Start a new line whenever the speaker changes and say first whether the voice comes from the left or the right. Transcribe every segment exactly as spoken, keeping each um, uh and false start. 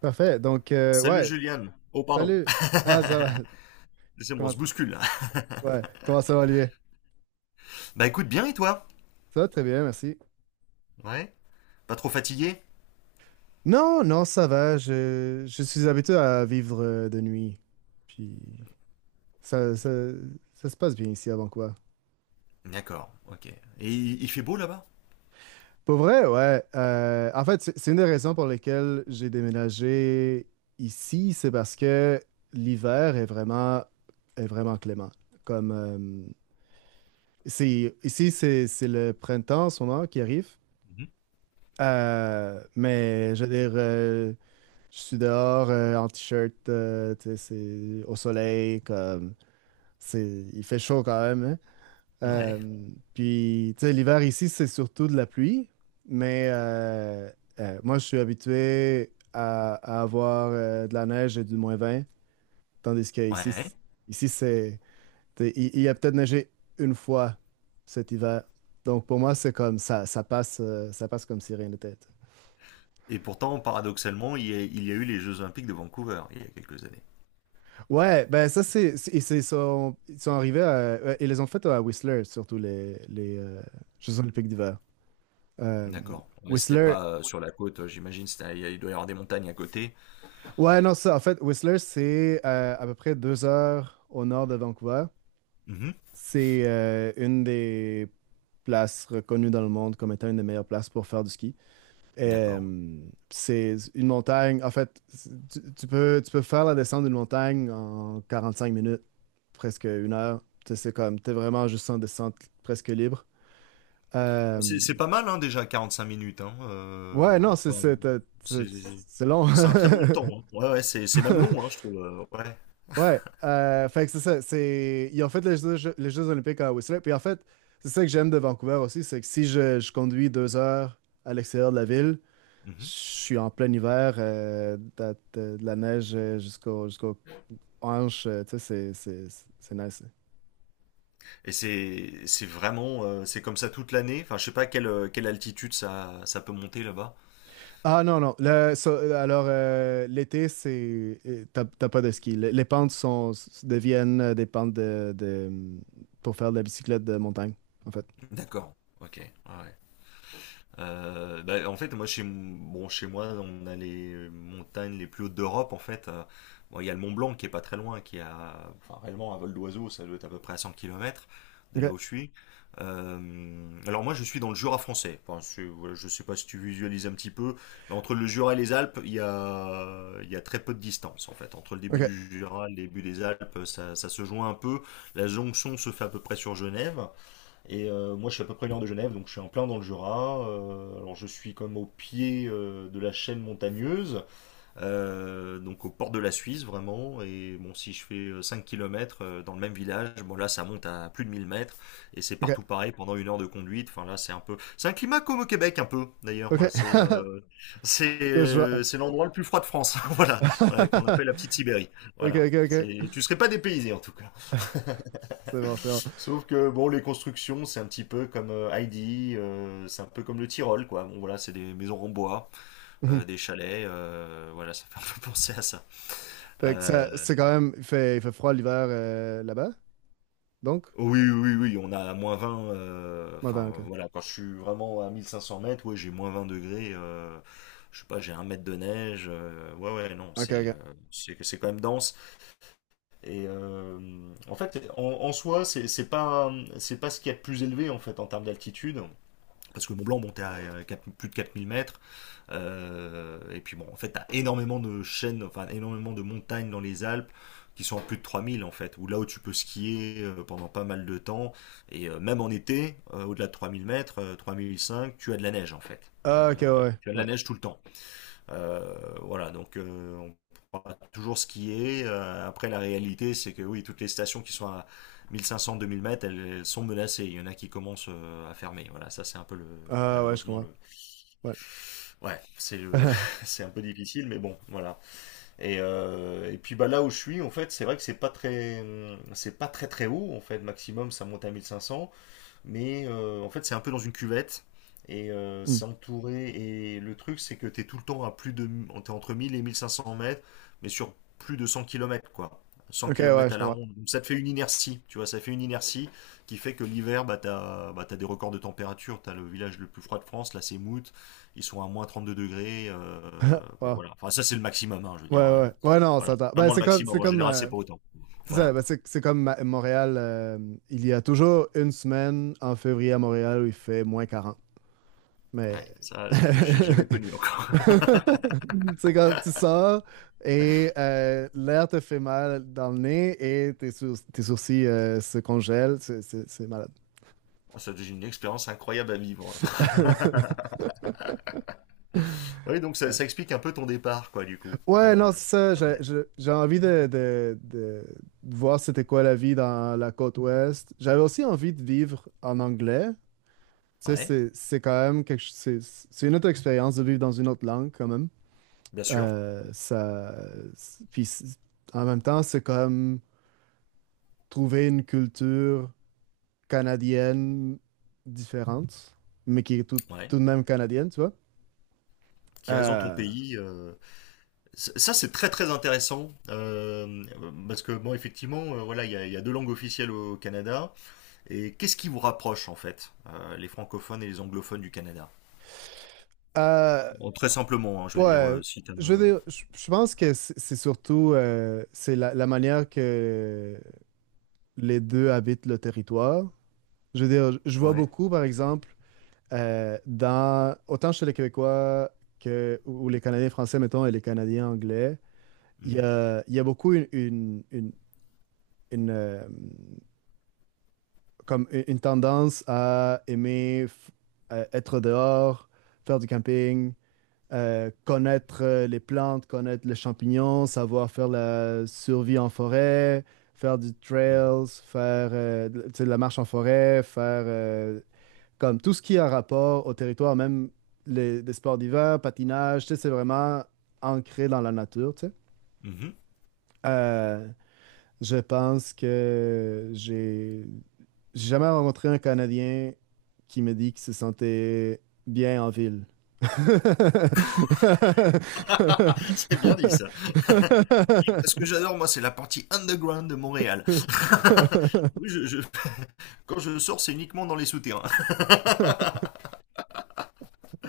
right: Parfait. Donc, euh,
left: Salut
right: ouais.
left: Juliane. Oh pardon.
right: Salut. Ah, ça va.
left: C'est bon, on
right: Comment,
left: se bouscule là.
right: ouais. Comment ça va, lui?
left: Bah écoute bien, et toi?
right: Ça va très bien, merci.
left: Ouais. Pas trop fatigué?
right: Non, non, ça va. Je, je suis habitué à vivre euh, de nuit. Puis, ça, ça, ça se passe bien ici avant quoi.
left: D'accord, ok. Et il il fait beau là-bas?
right: Pour vrai, ouais. Euh, en fait, c'est c'est une des raisons pour lesquelles j'ai déménagé ici. C'est parce que l'hiver est vraiment, est vraiment clément. Comme, euh, c'est, ici, c'est c'est le printemps en ce moment qui arrive.
left: Mhm.
right: Euh, mais je veux dire, euh, je suis dehors euh, en t-shirt, euh, tu sais, c'est au soleil, comme c'est, il fait chaud quand même, hein.
left: Ouais.
right: Euh, puis, tu sais, l'hiver ici, c'est surtout de la pluie, mais euh, euh, moi, je suis habitué à, à avoir euh, de la neige et du moins vingt, tandis que ici,
left: Ouais.
right: c- ici c'est, tu sais, il, il a peut-être neigé une fois cet hiver. Donc, pour moi, c'est comme ça, ça passe, euh, ça passe comme si rien n'était.
left: Et pourtant, paradoxalement, il y a, il y a eu les Jeux Olympiques de Vancouver il y a quelques années.
right: Ouais, ben ça c'est c'est- et c'est- ils sont ils sont arrivés à, ouais, ils les ont fait à Whistler, surtout les les euh, Jeux Olympiques d'hiver. Euh,
left: D'accord. Ouais, c'était
right: Whistler,
left: pas euh, sur la côte, euh, j'imagine. c'était- Il doit y avoir des montagnes à côté.
right: ouais, non, ça, en fait, Whistler, c'est euh, à peu près deux heures au nord de Vancouver.
left: Mhm.
right: C'est euh, une des places reconnues dans le monde comme étant une des meilleures places pour faire du ski.
left: D'accord.
right: Euh, c'est une montagne. En fait, tu, tu peux, tu peux faire la descente d'une montagne en quarante-cinq minutes, presque une heure. Tu sais, c'est comme, t'es vraiment juste en descente presque libre.
left: C'est
right: Euh,
left: c'est pas mal hein, déjà 45 minutes. Hein.
right: ouais,
left: Euh,
right: non, c'est
left: enfin,
right: c'est- t'as-
left: c'est
right: c'est- c'est long.
left: c'est un très bon temps, hein. Ouais, ouais, c'est c'est même long, hein, je trouve. euh, Ouais.
right: Ouais, euh, fait que c'est ça. C'est, ils ont fait les Jeux, les Jeux Olympiques à Whistler. Puis en fait, c'est ça que j'aime de Vancouver aussi, c'est que si je, je conduis deux heures à l'extérieur de la ville, je
left: Mhm.
right: suis en plein hiver, euh, t'as- t'as de la neige euh, jusqu'au jusqu'aux hanches, euh, tu sais, c'est c'est- c'est- nice.
left: Et c'est c'est vraiment euh, c'est comme ça toute l'année. Enfin, je sais pas quelle euh, quelle altitude ça ça peut monter là-bas.
right: Ah non, non, le- ça- alors euh, l'été, c'est euh, t'as t'as pas de ski. Le- les pentes sont, s- deviennent euh, des pentes de, de pour faire de la bicyclette de montagne, en fait.
left: D'accord. Ok. Ouais. Ouais. Euh, bah, en fait, moi, chez, bon, chez moi, on a les montagnes les plus hautes d'Europe. En fait, Euh, bon, il y a le Mont Blanc qui est pas très loin, qui a, enfin, réellement un vol d'oiseau, ça doit être à peu près à cent kilomètres de là
right: OK,
left: où je suis. Euh, alors moi, je suis dans le Jura français. Enfin, c'est- voilà, je sais pas si tu visualises un petit peu, mais entre le Jura et les Alpes, il y a, il y a très peu de distance, en fait. Entre le début
right: OK,
left: du Jura et le début des Alpes, ça, ça se joint un peu. La jonction se fait à peu près sur Genève. Et euh, moi, je suis à peu près une heure de Genève, donc je suis en plein dans le Jura. Euh, alors, je suis comme au pied euh, de la chaîne montagneuse, euh, donc au port de la Suisse vraiment. Et bon, si je fais euh, cinq kilomètres euh, dans le même village, bon là ça monte à plus de mille mètres, et c'est
right: OK,
left: partout pareil pendant une heure de conduite. Enfin là c'est un peu, c'est un climat comme au Québec un peu d'ailleurs.
right: OK.
left: C'est
right: OK,
left: euh, c'est
right: je vois.
left: euh, c'est l'endroit le plus froid de France, voilà. Voilà, qu'on appelle la petite Sibérie.
right: OK,
left: Voilà,
right: OK, OK,
left: c'est tu serais pas dépaysé en tout cas.
right: c'est bon, c'est bon.
left: Sauf que bon, les constructions, c'est un petit peu comme euh, Heidi, euh, c'est un peu comme le Tyrol, quoi. Bon, voilà, c'est des maisons en bois,
right: Mhm.
left: euh, des chalets, euh, voilà, ça fait un peu penser à ça.
right: Fait que
left: Euh,
right: ça, c'est quand même, il fait, il fait froid l'hiver euh, là-bas, donc?
left: oui, oui, oui, on a moins vingt, euh,
right: Ouais,
left: enfin
right: ben, OK.
left: voilà, quand je suis vraiment à mille cinq cents mètres, ouais, j'ai moins vingt degrés. Euh, je sais pas, j'ai un mètre de neige, euh, ouais, ouais, non,
right: OK,
left: c'est
right: OK.
left: euh, c'est c'est quand même dense. Et euh, en fait, en, en soi, c'est c'est pas, c'est pas ce qu'il y a de plus élevé en fait en termes d'altitude. Parce que Mont Blanc montait à euh, quatre- plus de quatre mille mètres. Euh, et puis bon, en fait, t'as énormément de chaînes, enfin énormément de montagnes dans les Alpes qui sont en plus de trois mille en fait, où là où tu peux skier euh, pendant pas mal de temps, et euh, même en été, euh, au-delà de trois mille mètres, euh, trois mille cinq, tu as de la neige en fait. Euh,
right: Ah, ok, ouais, ouais,
left: tu as de la
right: ouais.
left: neige tout le temps. Euh, voilà, donc euh, on pourra toujours skier. Euh, après, la réalité, c'est que oui, toutes les stations qui sont à mille cinq cents, deux mille mètres, elles, elles sont menacées. Il y en a qui commencent euh, à fermer. Voilà, ça c'est un peu le,
right: Ah, ouais, je
left: malheureusement
right: comprends.
left: le,
right: Ouais.
left: Ouais, c'est le- c'est un peu difficile, mais bon, voilà. Et, euh, et puis bah là où je suis, en fait, c'est vrai que c'est pas très, hum, c'est pas très très haut. En fait, maximum, ça monte à mille cinq cents. Mais euh, en fait, c'est un peu dans une cuvette. Et euh,
right: Hmm.
left: c'est entouré. Et le truc, c'est que t'es tout le temps à plus de… T'es entre mille et mille cinq cents mètres, mais sur plus de cent kilomètres, quoi. Cent
right: Ok, ouais,
left: kilomètres à
right: je
left: la
right: comprends.
left: ronde. Donc ça te fait une inertie, tu vois, ça fait une inertie qui fait que l'hiver, bah, t'as, bah, t'as des records de température. T'as le village le plus froid de France, là, c'est Mout. Ils sont à moins trente-deux degrés. Euh, bon,
right: Wow.
left: voilà. Enfin, ça, c'est le maximum, hein, je veux
right: Ouais,
left: dire. Euh,
right: ouais. Ouais, non, on
left: voilà.
right: s'entend. Ben,
left: Vraiment le
right: c'est comme,
left: maximum.
right: c'est
left: En
right: comme,
left: général, c'est
right: euh,
left: pas autant.
right: c'est ça,
left: Voilà.
right: ben, c'est c'est comme Ma- Montréal, euh, il y a toujours une semaine en février à Montréal où il fait moins quarante. Mais.
left: Ouais, ça, j'ai j'ai jamais connu.
right: C'est comme, tu sors et euh, l'air te fait mal dans le nez et tes, sour- tes sourcils euh, se congèlent. C'est c'est- c'est
left: Oh, ça devient une expérience incroyable à vivre. Oui, donc ça, ça explique un peu ton départ, quoi, du coup.
right: ouais,
left: Euh,
right: non, c'est ça. J'ai
left: ouais.
right: je- j'ai envie de, de- de- de voir c'était quoi la vie dans la côte ouest. J'avais aussi envie de vivre en anglais. Tu sais,
left: Ouais,
right: c'est c'est quand même quelque ch- c'est c'est une autre expérience de vivre dans une autre langue quand même.
left: bien sûr.
right: Euh, ça, c'est- puis c'est- En même temps, c'est comme trouver une culture canadienne différente, mais qui est tout,
left: Ouais.
right: tout de même canadienne, tu vois.
left: Qui reste dans ton
right: Euh,
left: pays. euh, c- Ça, c'est très très intéressant. Euh, parce que, bon, effectivement, euh, voilà, il y a, il y a deux langues officielles au Canada. Et qu'est-ce qui vous rapproche, en fait, euh, les francophones et les anglophones du Canada?
right: euh,
left: Bon, très simplement, hein, je veux
right: Pas,
left: dire,
right: euh,
left: euh, si t'as...
right: Je veux
left: euh,
right: dire, je je pense que c'est c'est surtout euh, c'est la, la manière que les deux habitent le territoire. Je veux dire, je je vois
left: Ouais.
right: beaucoup, par exemple, euh, dans, autant chez les Québécois que, ou ou les Canadiens français, mettons, et les Canadiens anglais, il y
left: Mhm,
right: a, il y a beaucoup une, une, une- une, euh, comme une une tendance à aimer f- euh, être dehors, faire du camping, euh, connaître euh, les plantes, connaître les champignons, savoir faire la survie en forêt, faire du
left: mhm,
right: trails, faire euh, de tu sais, de la marche en forêt, faire euh, comme tout ce qui a rapport au territoire, même les, des sports d'hiver, patinage, tu sais, c'est vraiment ancré dans la nature, tu sais.
left: mhm.
right: Euh, je pense que j'ai j'ai jamais rencontré un Canadien qui me dit qu'il se sentait bien en ville.
left: C'est bien dit, ça. Ce que j'adore, moi, c'est la partie underground de Montréal. Oui, je, je- quand je sors, c'est uniquement dans les souterrains.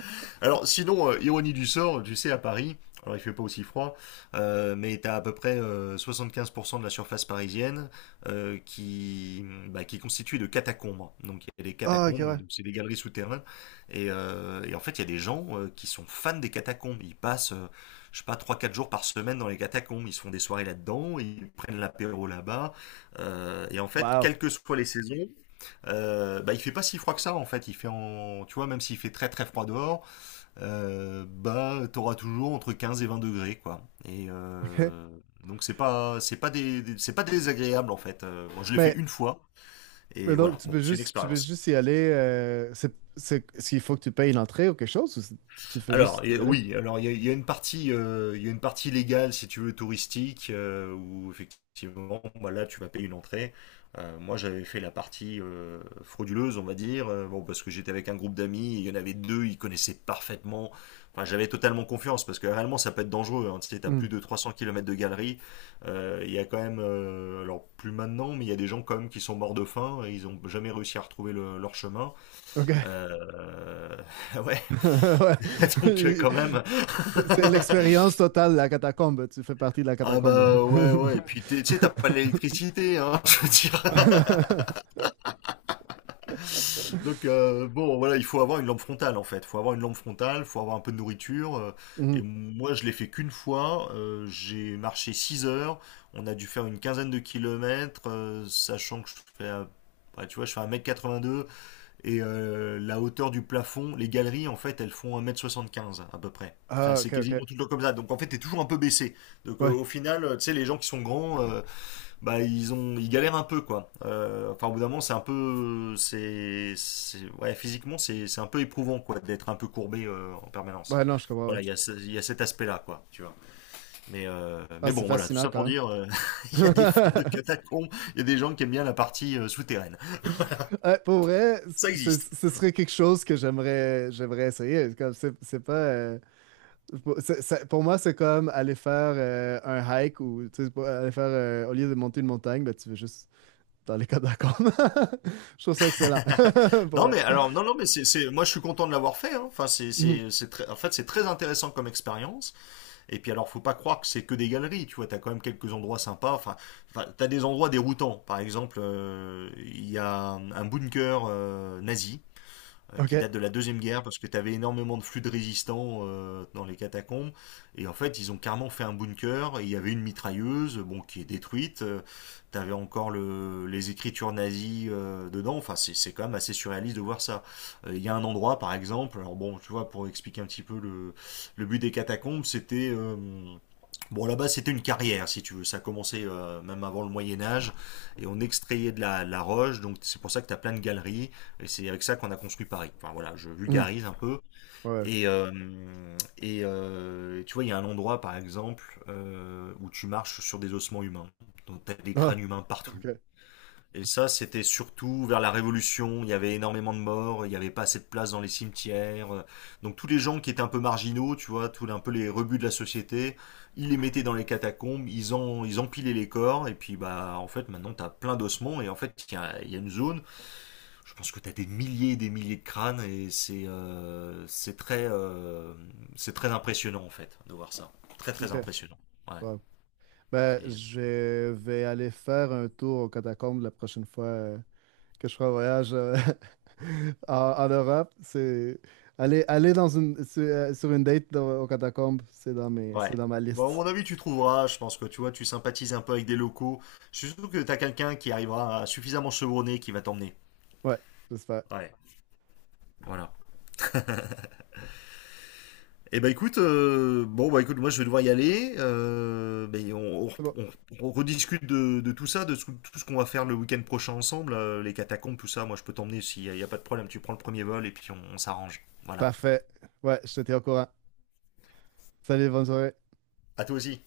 left: Alors, sinon, euh, ironie du sort, tu sais, à Paris, alors il fait pas aussi froid, euh, mais t'as à peu près euh, soixante-quinze pour cent de la surface parisienne euh, qui, bah, qui est constituée de catacombes. Donc, il y a des
right: Ah, ok,
left: catacombes,
right: ouais.
left: donc c'est des galeries souterraines. Et, euh, et en fait, il y a des gens euh, qui sont fans des catacombes. Ils passent, euh, je sais pas, trois, quatre jours par semaine dans les catacombes. Ils se font des soirées là-dedans, ils prennent l'apéro là-bas. Euh, et en fait,
right: Wow.
left: quelles que soient les saisons, euh, bah il fait pas si froid que ça en fait. Il fait en, tu vois, même s'il fait très très froid dehors, euh, bah t'auras toujours entre quinze et vingt degrés quoi. Et
right: Ok.
left: euh, donc c'est pas c'est pas des, des- c'est pas désagréable en fait. Euh, moi je l'ai fait
right: Mais,
left: une fois
right: mais
left: et
right: donc,
left: voilà.
right: tu
left: Bon,
right: peux
left: c'est une
right: juste, tu peux
left: expérience.
right: juste y aller. Euh, c'est, c'est, est-ce qu'il faut que tu payes l'entrée ou quelque chose, ou c'est- tu fais juste
left: Alors
right: y
left: et-
right: aller?
left: oui, alors il y a, il y a une partie, euh, il y a une partie légale si tu veux, touristique, euh, où effectivement, bah, là tu vas payer une entrée. Euh, moi j'avais fait la partie euh, frauduleuse, on va dire, euh, bon parce que j'étais avec un groupe d'amis, il y en avait deux, ils connaissaient parfaitement. Enfin j'avais totalement confiance parce que réellement ça peut être dangereux, hein. Tu sais, t'as
right: Hmm.
left: plus de trois cents kilomètres de galerie. Euh, il y a quand même, euh, alors plus maintenant, mais il y a des gens quand même qui sont morts de faim et ils ont jamais réussi à retrouver le- leur chemin.
right: Ok.
left: Euh, ouais,
right: Ouais.
left: donc euh,
right: C'est
left: quand même.
right: c'est l'expérience totale, la catacombe. Tu fais partie de la
left: Ah
right: catacombe.
left: bah ouais, ouais. Et ouais, puis t'es- tu sais, t'as pas l'électricité, hein, je veux dire. Donc euh, bon, voilà, il faut avoir une lampe frontale en fait. Faut avoir une lampe frontale, faut avoir un peu de nourriture. Euh, et
right: Mhm.
left: moi, je l'ai fait qu'une fois. Euh, j'ai marché six heures. On a dû faire une quinzaine de kilomètres, euh, sachant que je fais, euh, bah, tu vois, je fais un mètre quatre-vingt-deux, et euh, la hauteur du plafond, les galeries en fait, elles font un mètre soixante-quinze à peu près. Enfin,
right: Ah,
left: c'est
right: ok, ok.
left: quasiment tout le temps comme ça. Donc en fait, t'es toujours un peu baissé. Donc euh,
right: Ouais.
left: au final, euh, tu sais, les gens qui sont grands, euh, bah ils ont ils galèrent un peu quoi. Euh, enfin au bout d'un moment c'est un peu c'est c'est- ouais physiquement c'est c'est un peu éprouvant quoi, d'être un peu courbé euh, en permanence.
right: Ouais, non, je comprends, ouais.
left: Voilà, il y a, ce- il y a cet aspect-là, quoi, tu vois. Mais, euh,
right: Ah,
left: mais
right: c'est
left: bon, voilà, tout
right: fascinant
left: ça pour
right: quand
left: dire, euh, il y a
right: même.
left: des fans de catacombes, il y a des gens qui aiment bien la partie euh, souterraine.
right: Ouais, pour vrai,
left: Ça
right: c- c-
left: existe.
right: ce serait quelque chose que j'aimerais j'aimerais essayer. Comme c'est c'est pas euh, pour c'est- c'est- pour moi c'est comme aller faire euh, un hike, ou tu sais, pour- aller faire euh, au lieu de monter une montagne, ben, tu veux juste dans les catacombes. Je trouve ça excellent. Pour
left: Non,
right: vrai.
left: mais alors, non, non, mais c'est, c'est, moi, je suis content de l'avoir fait, hein. Enfin, c'est,
right: Mhm.
left: c'est, c'est très, en fait, c'est très intéressant comme expérience. Et puis alors, faut pas croire que c'est que des galeries, tu vois, t'as quand même quelques endroits sympas. Enfin, enfin, t'as des endroits déroutants. Par exemple, euh, il euh, y a un, un bunker euh, nazi euh, qui
right: Ok.
left: date de la Deuxième Guerre, parce que tu avais énormément de flux de résistants euh, dans les catacombes. Et en fait, ils ont carrément fait un bunker, et il y avait une mitrailleuse, bon, qui est détruite. Tu avais encore le, les écritures nazies euh, dedans. Enfin, c'est c'est quand même assez surréaliste de voir ça. Euh, Il y a un endroit, par exemple, alors bon, tu vois, pour expliquer un petit peu le, le but des catacombes, c'était... euh, bon, là-bas, c'était une carrière, si tu veux. Ça a commencé euh, même avant le Moyen Âge, et on extrayait de la, de la roche, donc c'est pour ça que tu as plein de galeries, et c'est avec ça qu'on a construit Paris. Enfin voilà, je
right: Mhm.
left: vulgarise un peu.
right: Ouais, ouais.
left: Et, euh, et euh, tu vois, il y a un endroit, par exemple, euh, où tu marches sur des ossements humains. Donc t'as des crânes
right: Ah,
left: humains partout.
right: ok,
left: Et ça, c'était surtout vers la Révolution. Il y avait énormément de morts, il n'y avait pas assez de place dans les cimetières. Donc tous les gens qui étaient un peu marginaux, tu vois, tous un peu les rebuts de la société, ils les mettaient dans les catacombes, ils, en, ils empilaient les corps. Et puis, bah, en fait, maintenant, t'as plein d'ossements. Et en fait, il y a, il y a une zone, je pense que t'as des milliers et des milliers de crânes. Et c'est euh, c'est très, euh, c'est très impressionnant, en fait, de voir ça. Très, très
right: ok.
left: impressionnant. Ouais.
right: Bon. Ben,
left: C'est euh,
right: je vais aller faire un tour aux catacombes la prochaine fois euh, que je ferai un voyage euh, en, en Europe. C'est aller, aller dans une, sur, euh, sur une date dans- aux catacombes, c'est dans mes,
left: Ouais.
right: c'est dans ma
left: Bon, à mon
right: liste.
left: avis, tu trouveras. Je pense que tu vois, tu sympathises un peu avec des locaux. Je suis sûr que t'as quelqu'un qui arrivera suffisamment chevronné qui va t'emmener.
right: Ouais, j'espère.
left: Ouais. Voilà. Eh ben écoute, euh, bon bah Écoute, moi je vais devoir y aller. Euh, ben, on,
right: C'est bon.
left: on- on rediscute de, de tout ça, de tout, tout ce qu'on va faire le week-end prochain ensemble, euh, les catacombes, tout ça. Moi je peux t'emmener, s'il n'y a, il y a pas de problème. Tu prends le premier vol et puis on on s'arrange. Voilà.
right: Parfait. Ouais, je te tiens au courant. Salut, bonne soirée.
left: À toi aussi.